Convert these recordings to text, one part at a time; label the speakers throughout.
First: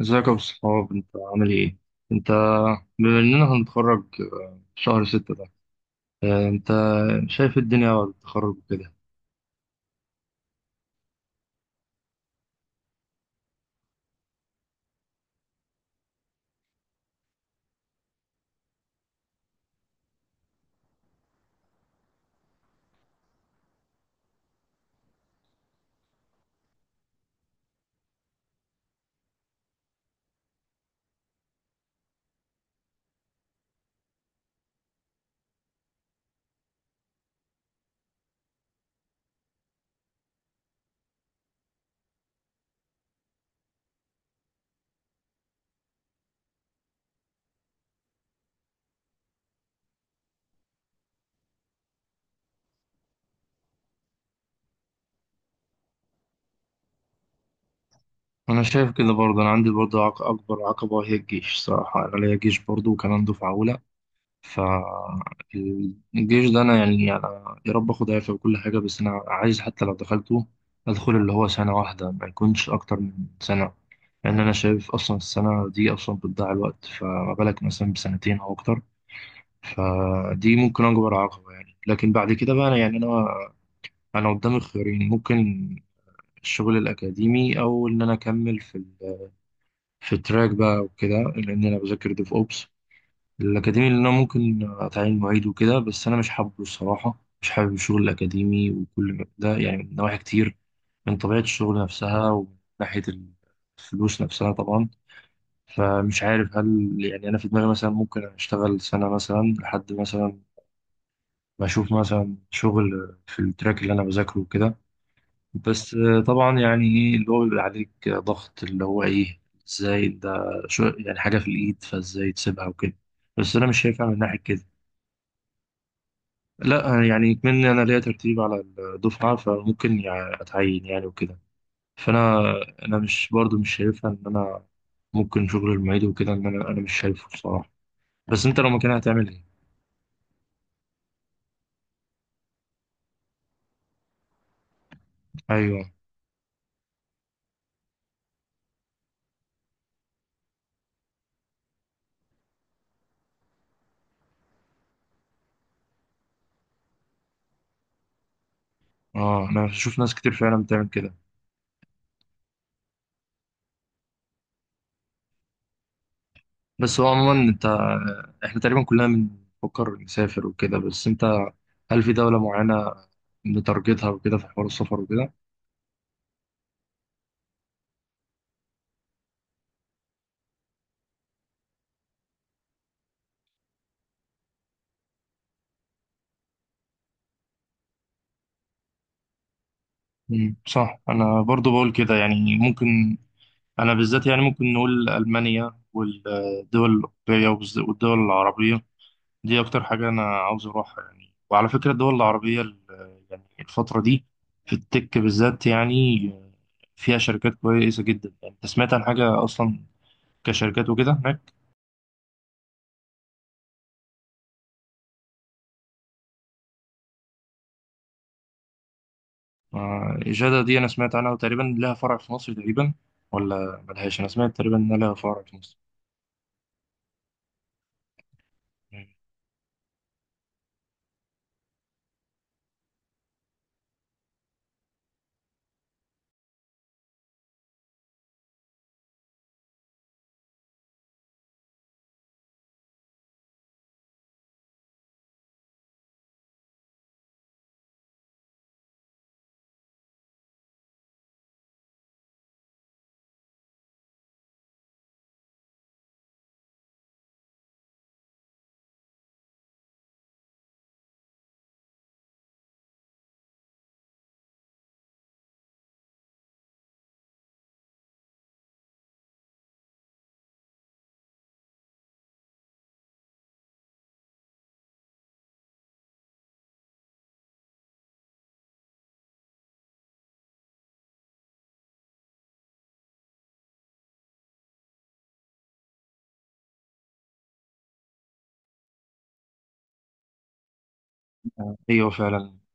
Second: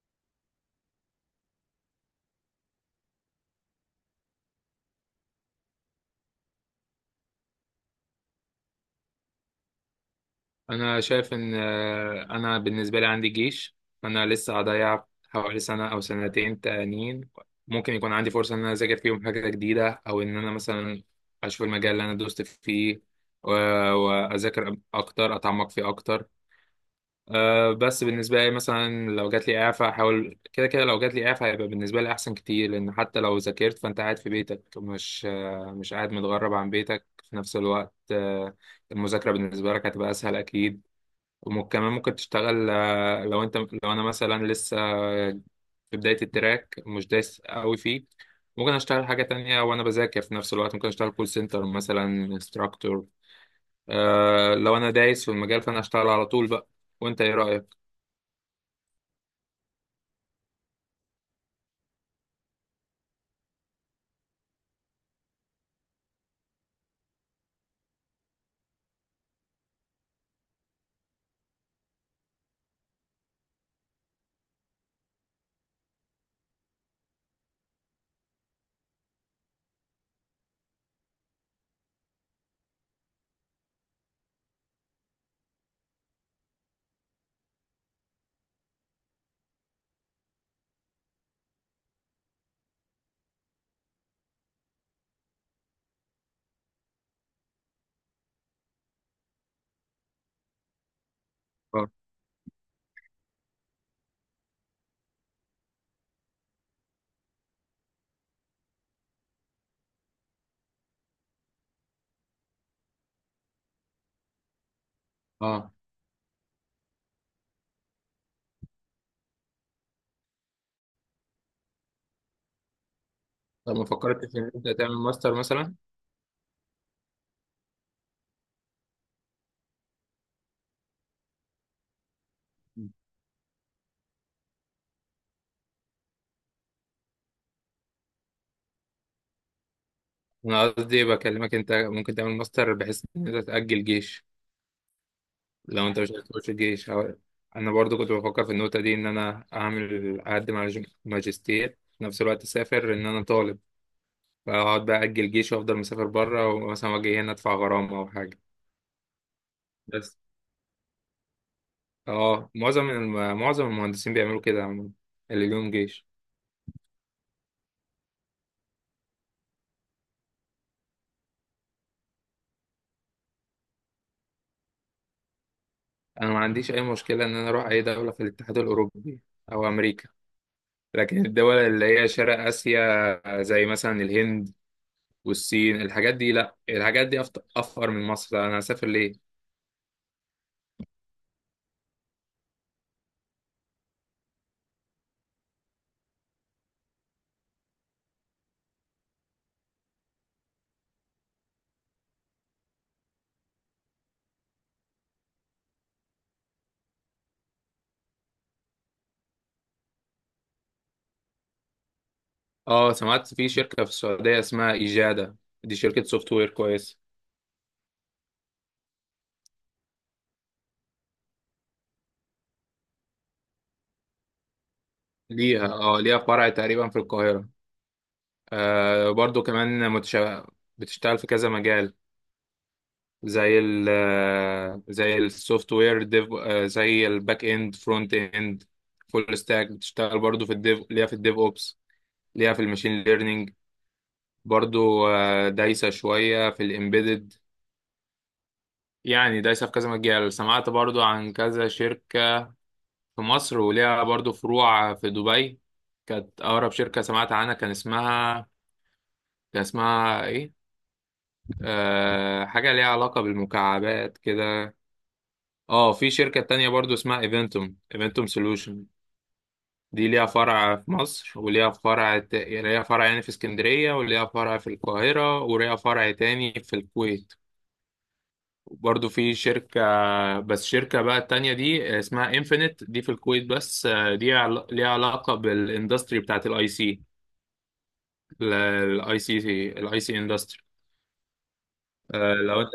Speaker 1: ازيك يا ابو الصحاب انت عامل ايه؟ انت بما اننا هنتخرج شهر ستة ده. انت شايف الدنيا بعد التخرج وكده.
Speaker 2: انا شايف ان انا بالنسبه لي عندي جيش، فانا لسه هضيع حوالي سنه او سنتين تانيين. ممكن يكون عندي فرصه ان انا اذاكر فيهم حاجه جديده، او ان انا مثلا اشوف المجال اللي انا دوست فيه و- واذاكر اكتر، اتعمق فيه اكتر. بس بالنسبه لي، مثلا لو جات لي اعفاء، احاول كده كده. لو جات لي اعفاء هيبقى بالنسبه لي احسن كتير، لان حتى لو ذاكرت فانت قاعد في بيتك، مش قاعد متغرب عن بيتك في نفس الوقت. المذاكرة بالنسبة لك هتبقى أسهل أكيد. وكمان ممكن تشتغل. لو انا مثلا لسه في بداية التراك، مش دايس قوي فيه، ممكن اشتغل حاجة تانية وانا بذاكر في نفس الوقت. ممكن اشتغل كول سنتر مثلا، انستراكتور. لو انا دايس في المجال، فانا اشتغل على طول بقى. وانت ايه رأيك؟
Speaker 1: انا شايف كده برضه، انا عندي برضه اكبر عقبة هي الجيش. صراحة انا ليا جيش برضه وكمان دفعة اولى. فالجيش ده انا يعني انا يا رب اخد عافية وكل حاجة، بس انا عايز حتى لو دخلته ادخل اللي هو سنة واحدة، ما يكونش اكتر من سنة، لان انا شايف اصلا السنة دي اصلا بتضيع الوقت، فما بالك مثلا بسنتين او اكتر. فدي ممكن أكبر عقبة يعني. لكن بعد كده بقى أنا يعني أنا قدامي خيارين ممكن: الشغل الأكاديمي، أو إن أنا أكمل في في التراك بقى وكده، لأن أنا بذاكر ديف أوبس. الأكاديمي اللي أنا ممكن أتعين معيد وكده، بس أنا مش حابه الصراحة مش حابب الشغل الأكاديمي وكل ده، يعني من نواحي كتير، من طبيعة الشغل
Speaker 2: اه،
Speaker 1: نفسها، ومن ناحية الفلوس نفسها طبعا. فمش عارف، هل يعني أنا في دماغي مثلا ممكن أشتغل سنة مثلا لحد مثلا بشوف مثلا شغل في التراك اللي انا بذاكره وكده.
Speaker 2: اه.
Speaker 1: بس طبعا يعني ايه اللي هو بيبقى عليك ضغط، اللي هو ايه؟ ازاي ده؟ شو يعني حاجه في الايد فازاي تسيبها وكده. بس انا
Speaker 2: طب
Speaker 1: مش
Speaker 2: ما
Speaker 1: شايفها من
Speaker 2: فكرتش
Speaker 1: ناحيه
Speaker 2: ان
Speaker 1: كده.
Speaker 2: انت تعمل ماستر مثلا؟
Speaker 1: لا يعني مني، انا ليا ترتيب على الدفعه فممكن يعني اتعين يعني وكده. فانا مش برضو مش شايفها ان انا ممكن شغل المعيد وكده، ان انا مش شايفه بصراحه. بس انت لو مكانها هتعمل ايه؟
Speaker 2: انا قصدي بكلمك، انت ممكن تعمل ماستر بحيث ان انت تأجل جيش.
Speaker 1: ايوه.
Speaker 2: لو انت مش عايز تخش الجيش انا برضو كنت بفكر في النقطه دي، ان انا اقدم على ماجستير في نفس الوقت، اسافر ان انا طالب، فاقعد بقى اجل جيش وافضل مسافر بره، ومثلا واجي هنا ادفع غرامه او حاجه.
Speaker 1: اه، انا بشوف ناس
Speaker 2: بس،
Speaker 1: كتير فعلا بتعمل كده.
Speaker 2: اه، معظم المهندسين بيعملوا كده عموما، اللي ليهم جيش.
Speaker 1: بس هو عموما انت، احنا تقريبا كلنا بنفكر نسافر وكده، بس انت هل في دولة معينة بتارجتها وكده في حوار السفر وكده؟
Speaker 2: انا ما عنديش اي مشكله ان انا اروح اي دوله في الاتحاد الاوروبي، او امريكا. لكن الدول اللي هي شرق اسيا، زي مثلا الهند والصين، الحاجات دي لا، الحاجات دي افقر من مصر، انا هسافر ليه؟
Speaker 1: مم، صح. انا برضو بقول كده، يعني ممكن انا بالذات يعني ممكن نقول المانيا والدول الاوروبيه والدول العربيه، دي اكتر حاجه انا عاوز اروحها يعني. وعلى فكره الدول العربيه يعني الفتره دي في التك بالذات يعني فيها شركات كويسه جدا، يعني انت سمعت عن حاجه اصلا كشركات وكده هناك؟
Speaker 2: اه، سمعت في شركة في السعودية اسمها إجادة، دي شركة سوفت وير كويسة.
Speaker 1: إجادة دي أنا سمعت عنها، وتقريبا لها فرع في مصر تقريبا، ولا ملهاش؟ أنا سمعت تقريبا إنها لها فرع في
Speaker 2: ليها
Speaker 1: مصر.
Speaker 2: اه ليها فرع تقريبا في القاهرة. برضو كمان بتشتغل في كذا مجال، زي ال آه، زي السوفت وير ديف، زي الباك اند، فرونت اند، فول ستاك. بتشتغل برضو في الديف، ليها في الديف اوبس، ليها في الماشين ليرنينج. برضو دايسة شوية في الامبيدد. يعني دايسة في كذا مجال. سمعت برضو عن كذا شركة في مصر وليها برضو فروع في دبي. كانت أقرب شركة سمعت عنها، كان اسمها إيه؟ حاجة ليها علاقة بالمكعبات كده. اه، في شركة تانية برضو اسمها ايفنتوم سولوشن، دي ليها فرع في مصر، وليها فرع ليها فرع يعني في اسكندرية، وليها فرع في القاهرة، وليها فرع تاني في الكويت. برضو في شركة، بس شركة بقى التانية دي اسمها انفينيت، دي في الكويت. بس دي ليها علاقة بالاندستري بتاعت الاي سي. الاي سي الاي سي اندستري.
Speaker 1: أيوة فعلا.
Speaker 2: لو انت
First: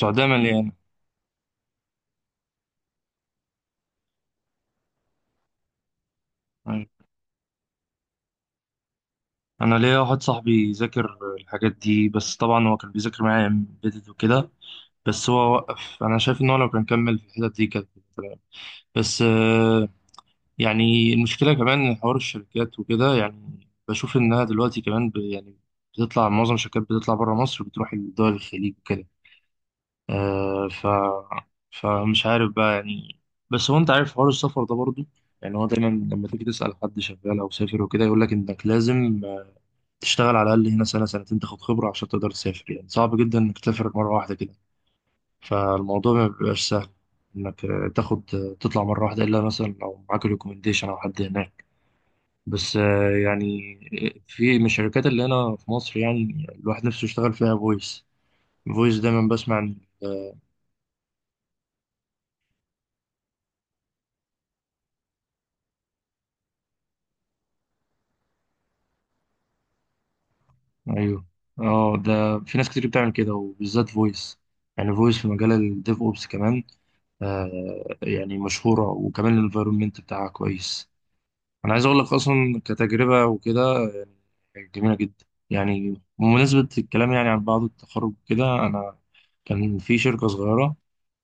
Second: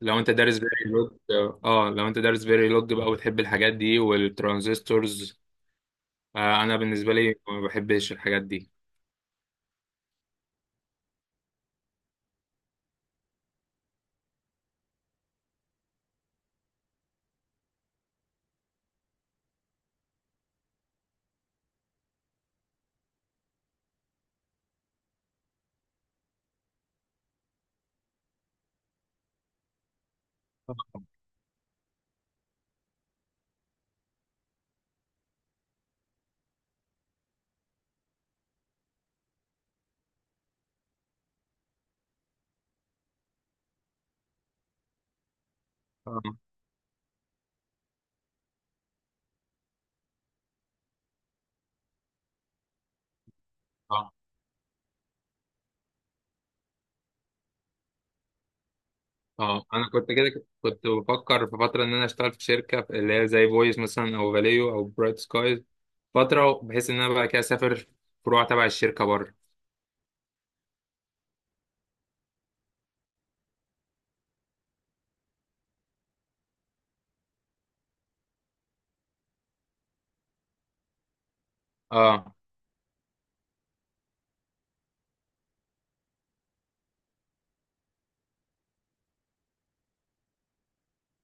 Speaker 2: لو انت دارس
Speaker 1: مليانة.
Speaker 2: فيري لوج، اه، لو انت دارس فيري لوج بقى، وتحب الحاجات دي والترانزستورز. انا
Speaker 1: أيوة.
Speaker 2: بالنسبه لي ما بحبش الحاجات دي.
Speaker 1: أنا ليا واحد صاحبي ذاكر الحاجات دي، بس طبعا هو كان بيذاكر معايا امبيدد وكده، بس هو وقف. أنا شايف إن هو لو كان كمل في الحتت دي كانت تمام. بس يعني المشكلة كمان إن حوار الشركات وكده، يعني بشوف إنها دلوقتي كمان يعني معظم الشركات بتطلع بره مصر، بتروح لدول الخليج وكده. آه ف فمش عارف بقى يعني. بس هو انت عارف حوار السفر ده برضو، يعني هو دايما لما تيجي تسأل حد شغال او سافر وكده يقول لك انك لازم تشتغل على الاقل هنا سنة سنتين، تاخد خبرة عشان تقدر تسافر. يعني صعب جدا انك تسافر مرة واحدة كده، فالموضوع
Speaker 2: اه،
Speaker 1: ما بيبقاش سهل انك تاخد آه، تطلع مرة واحدة، الا مثلا لو معاك ريكومنديشن او حد هناك. بس يعني
Speaker 2: اه،
Speaker 1: في من الشركات اللي هنا في مصر يعني الواحد نفسه يشتغل فيها فويس دايما بسمع
Speaker 2: اه،
Speaker 1: عن.
Speaker 2: انا كنت كده. كنت بفكر في فتره ان انا اشتغل في شركه، اللي هي زي فويس مثلا، او فاليو، او برايت سكايز، فتره بحيث ان انا بقى كده اسافر فروع تبع الشركه بره.
Speaker 1: ايوه. اه، ده في ناس كتير بتعمل كده، وبالذات فويس، يعني فويس في مجال الديف اوبس كمان. آه، يعني مشهوره، وكمان الانفايرمنت بتاعها كويس. انا عايز اقول لك
Speaker 2: اه،
Speaker 1: اصلا كتجربه وكده يعني جميله جدا. يعني بمناسبه الكلام يعني عن بعض التخرج كده، انا كان في شركه صغيره،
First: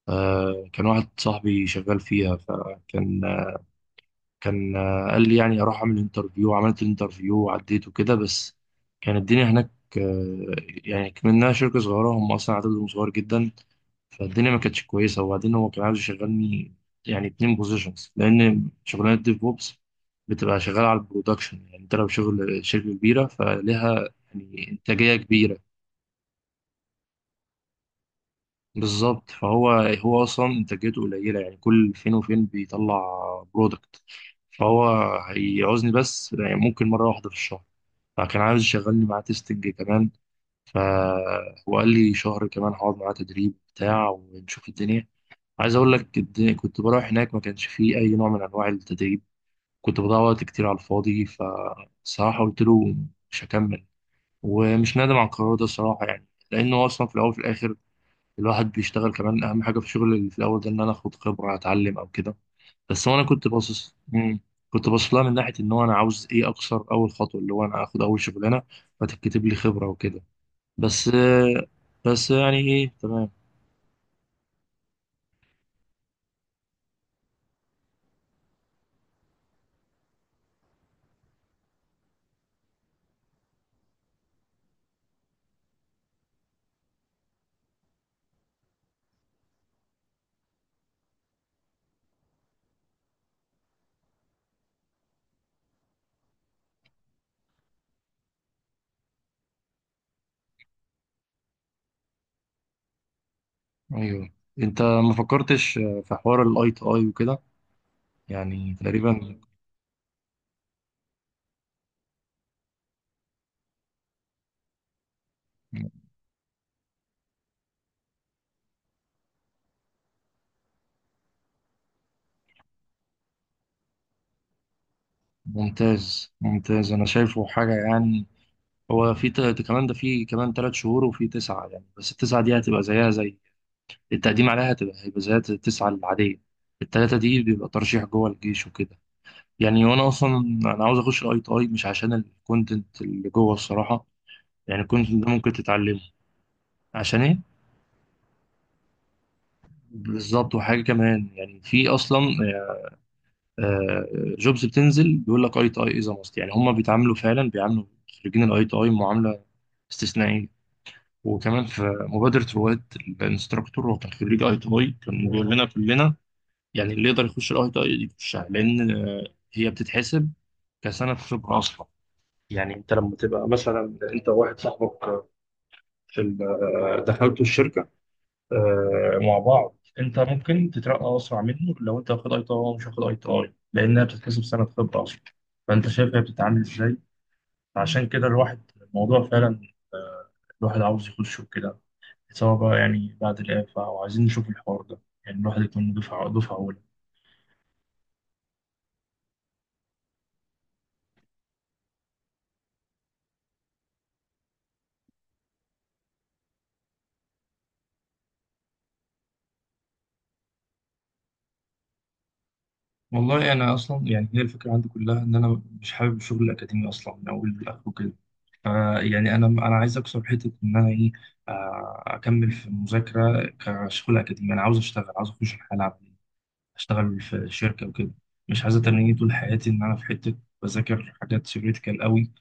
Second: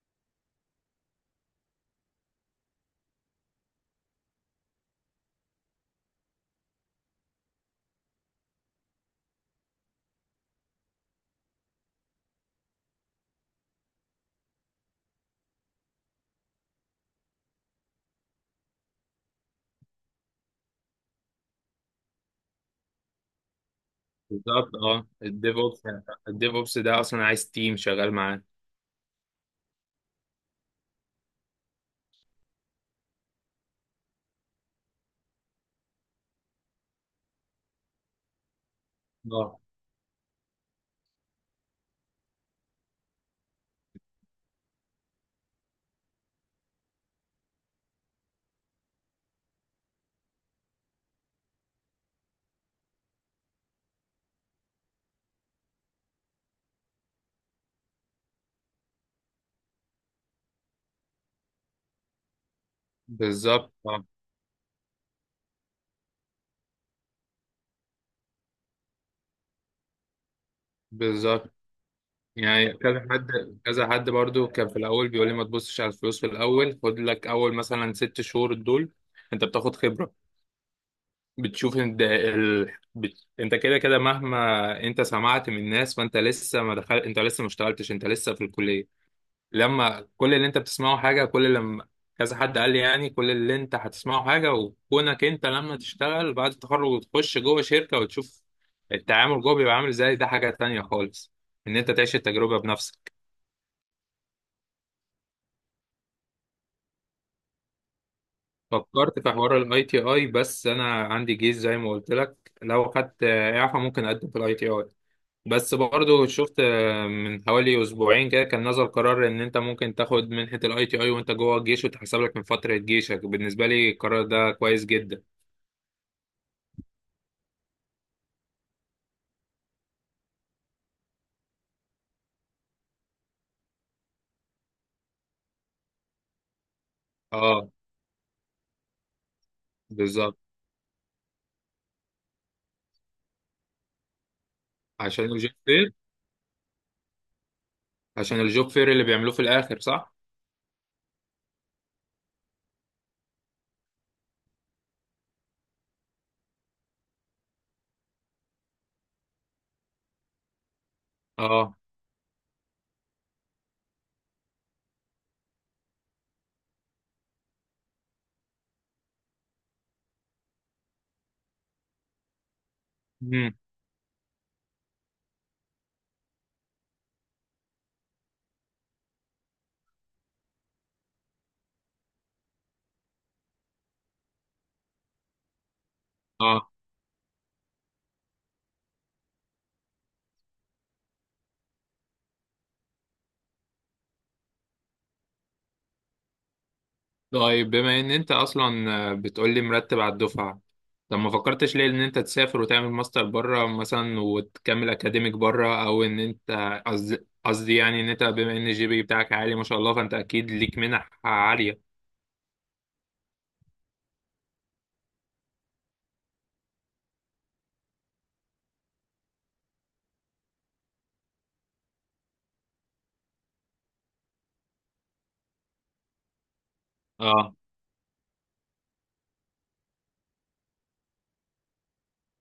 Speaker 1: آه كان واحد صاحبي شغال فيها، فكان كان قال لي يعني اروح اعمل انترفيو. عملت الانترفيو وعديت وكده، بس كان الدنيا هناك آه، يعني كمنها شركة صغيرة، هم اصلا عددهم صغير جدا، فالدنيا ما كانتش كويسة. وبعدين هو كان عايز يشغلني يعني 2 بوزيشنز، لان شغلانة ديف بوبس بتبقى شغالة على البرودكشن، يعني انت لو شغل شركة كبيرة فليها يعني
Speaker 2: بالظبط، اه،
Speaker 1: انتاجية
Speaker 2: الديف
Speaker 1: كبيرة.
Speaker 2: اوبس. الديف اوبس ده اصلا عايز تيم شغال معاه.
Speaker 1: بالظبط. فهو اصلا انتاجيته قليله، يعني كل فين وفين بيطلع برودكت، فهو هيعوزني بس يعني ممكن مره واحده في الشهر. فكان عايز يشغلني معاه
Speaker 2: اه،
Speaker 1: تيستنج كمان. فهو قال لي شهر كمان هقعد معاه تدريب بتاع ونشوف الدنيا. عايز اقول لك الدنيا كنت بروح هناك ما كانش فيه اي نوع من انواع التدريب، كنت بضيع وقت كتير على الفاضي، فصراحه قلت له مش هكمل. ومش نادم على القرار ده صراحه، يعني لانه اصلا في الاول وفي الاخر الواحد بيشتغل، كمان اهم حاجه في الشغل اللي في الاول ده ان انا اخد خبره، اتعلم او كده. بس هو انا كنت
Speaker 2: بالظبط.
Speaker 1: باصص.
Speaker 2: آه.
Speaker 1: مم. كنت باصص لها من ناحيه ان هو انا عاوز ايه، اكسر اول خطوه اللي هو انا اخد اول شغلانه فتتكتب لي خبره وكده. بس
Speaker 2: بالظبط.
Speaker 1: بس يعني
Speaker 2: يعني
Speaker 1: ايه
Speaker 2: كذا
Speaker 1: تمام.
Speaker 2: حد كذا حد برضو كان في الاول بيقول لي، ما تبصش على الفلوس في الاول، خد لك اول مثلا 6 شهور دول انت بتاخد خبره، بتشوف انت كده كده مهما انت سمعت من ناس، فانت لسه، ما اشتغلتش، انت لسه في الكليه. لما كل اللي انت بتسمعه حاجة، كل لما كذا حد قال لي يعني، كل اللي انت هتسمعه حاجة، وكونك انت لما تشتغل بعد التخرج وتخش جوه شركة وتشوف التعامل جوه بيبقى عامل ازاي، ده حاجة تانية خالص، ان انت تعيش التجربة بنفسك.
Speaker 1: ايوه. انت ما فكرتش في حوار الاي تي اي وكده، يعني
Speaker 2: فكرت في
Speaker 1: تقريبا؟
Speaker 2: حوار الاي تي اي، بس انا عندي جيش زي ما قلت لك. لو خدت اعفاء ممكن اقدم في الاي تي اي. بس برضو شفت من حوالي اسبوعين كده، كان نزل قرار ان انت ممكن تاخد منحة الاي تي اي وانت جوه الجيش، وتحسب لك من فترة جيشك. بالنسبة لي القرار ده كويس جدا.
Speaker 1: ممتاز ممتاز. انا شايفه حاجه، يعني هو في كمان ده في كمان 3 شهور وفي 9، يعني بس التسعه دي هتبقى زيها زي التقديم عليها، هيبقى زي التسعة العادية. التلاتة دي بيبقى
Speaker 2: اه،
Speaker 1: ترشيح جوه الجيش وكده. يعني وأنا أصلا
Speaker 2: بالظبط،
Speaker 1: أنا عاوز أخش الأي تي أي مش عشان الكونتنت اللي جوه الصراحة، يعني الكونتنت
Speaker 2: عشان
Speaker 1: ده
Speaker 2: الجوب
Speaker 1: ممكن
Speaker 2: فير.
Speaker 1: تتعلمه. عشان إيه؟
Speaker 2: عشان الجوب فير اللي بيعملوه في الاخر، صح.
Speaker 1: بالظبط. وحاجة كمان يعني في أصلا جوبز بتنزل بيقول لك أي تي أي إذا ماست، يعني هما بيتعاملوا فعلا بيعاملوا خريجين الأي تي أي معاملة استثنائية. وكمان
Speaker 2: اه.
Speaker 1: في مبادرة رواد. الانستراكتور هو كان خريج اي تي اي، كان بيقول لنا كلنا يعني اللي يقدر يخش الاي تي اي يخشها، لان هي بتتحسب كسنه خبره اصلا. يعني انت لما تبقى
Speaker 2: امم.
Speaker 1: مثلا انت واحد صاحبك في دخلتوا الشركه مع بعض، انت ممكن تترقى اسرع منه لو انت واخد اي تي اي ومش واخد اي تي اي، لانها بتتحسب سنه خبره اصلا. فانت شايف هي بتتعامل
Speaker 2: اه.
Speaker 1: ازاي. عشان كده الواحد الموضوع فعلا آه، الواحد عاوز يخشه كده، سواء بقى يعني بعد الإعفاء وعايزين نشوف الحوار ده، يعني الواحد يكون دفعة أولى.
Speaker 2: طيب، بما ان انت اصلا بتقولي مرتب على الدفعه، طب ما فكرتش ليه ان انت تسافر وتعمل ماستر بره مثلا، وتكمل اكاديميك بره، او ان انت، قصدي يعني ان انت، بما ان الجي بي بتاعك عالي ما شاء الله، فانت اكيد ليك منح عاليه.
Speaker 1: والله انا اصلا يعني هي الفكره عندي كلها ان انا مش حابب الشغل الاكاديمي اصلا من اول لاخره كده. فا يعني انا عايز اكسر حته ان انا ايه، اكمل في المذاكره كشغل اكاديمي. انا عاوز اشتغل، عاوز اخش الحياه العمليه، اشتغل في
Speaker 2: اه،
Speaker 1: شركه وكده. مش عايز اتنيني طول حياتي ان انا في حته بذاكر حاجات ثيوريتيكال قوي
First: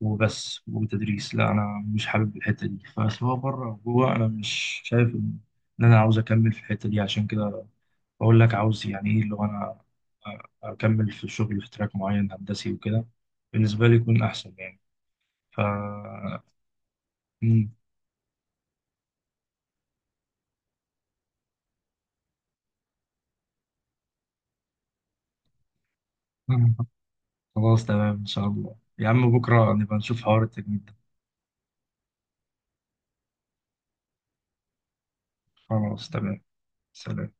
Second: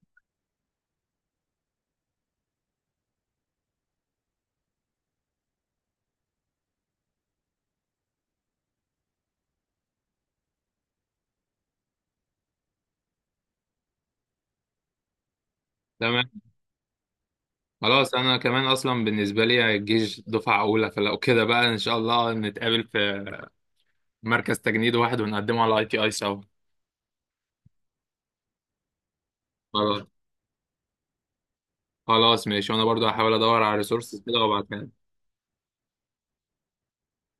Speaker 1: وبس وتدريس. لا انا مش حابب الحته دي، فسواء بره او جوه انا مش شايف ان إن انا عاوز اكمل في الحته دي. عشان كده بقول لك عاوز يعني ايه، لو انا اكمل في الشغل في تراك معين هندسي وكده بالنسبه لي يكون احسن يعني. ف
Speaker 2: تمام.
Speaker 1: مم.
Speaker 2: خلاص، انا كمان اصلا بالنسبه لي الجيش دفعه اولى، فلو كده بقى ان شاء الله نتقابل في مركز تجنيد واحد، ونقدمه على اي تي اي سوا.
Speaker 1: خلاص تمام، ان شاء الله يا عم بكره نبقى
Speaker 2: خلاص.
Speaker 1: نشوف حوار التجميد ده.
Speaker 2: خلاص، ماشي. وانا برضو هحاول ادور على ريسورسز كده وابعتها لك.
Speaker 1: خلاص تمام. سلام.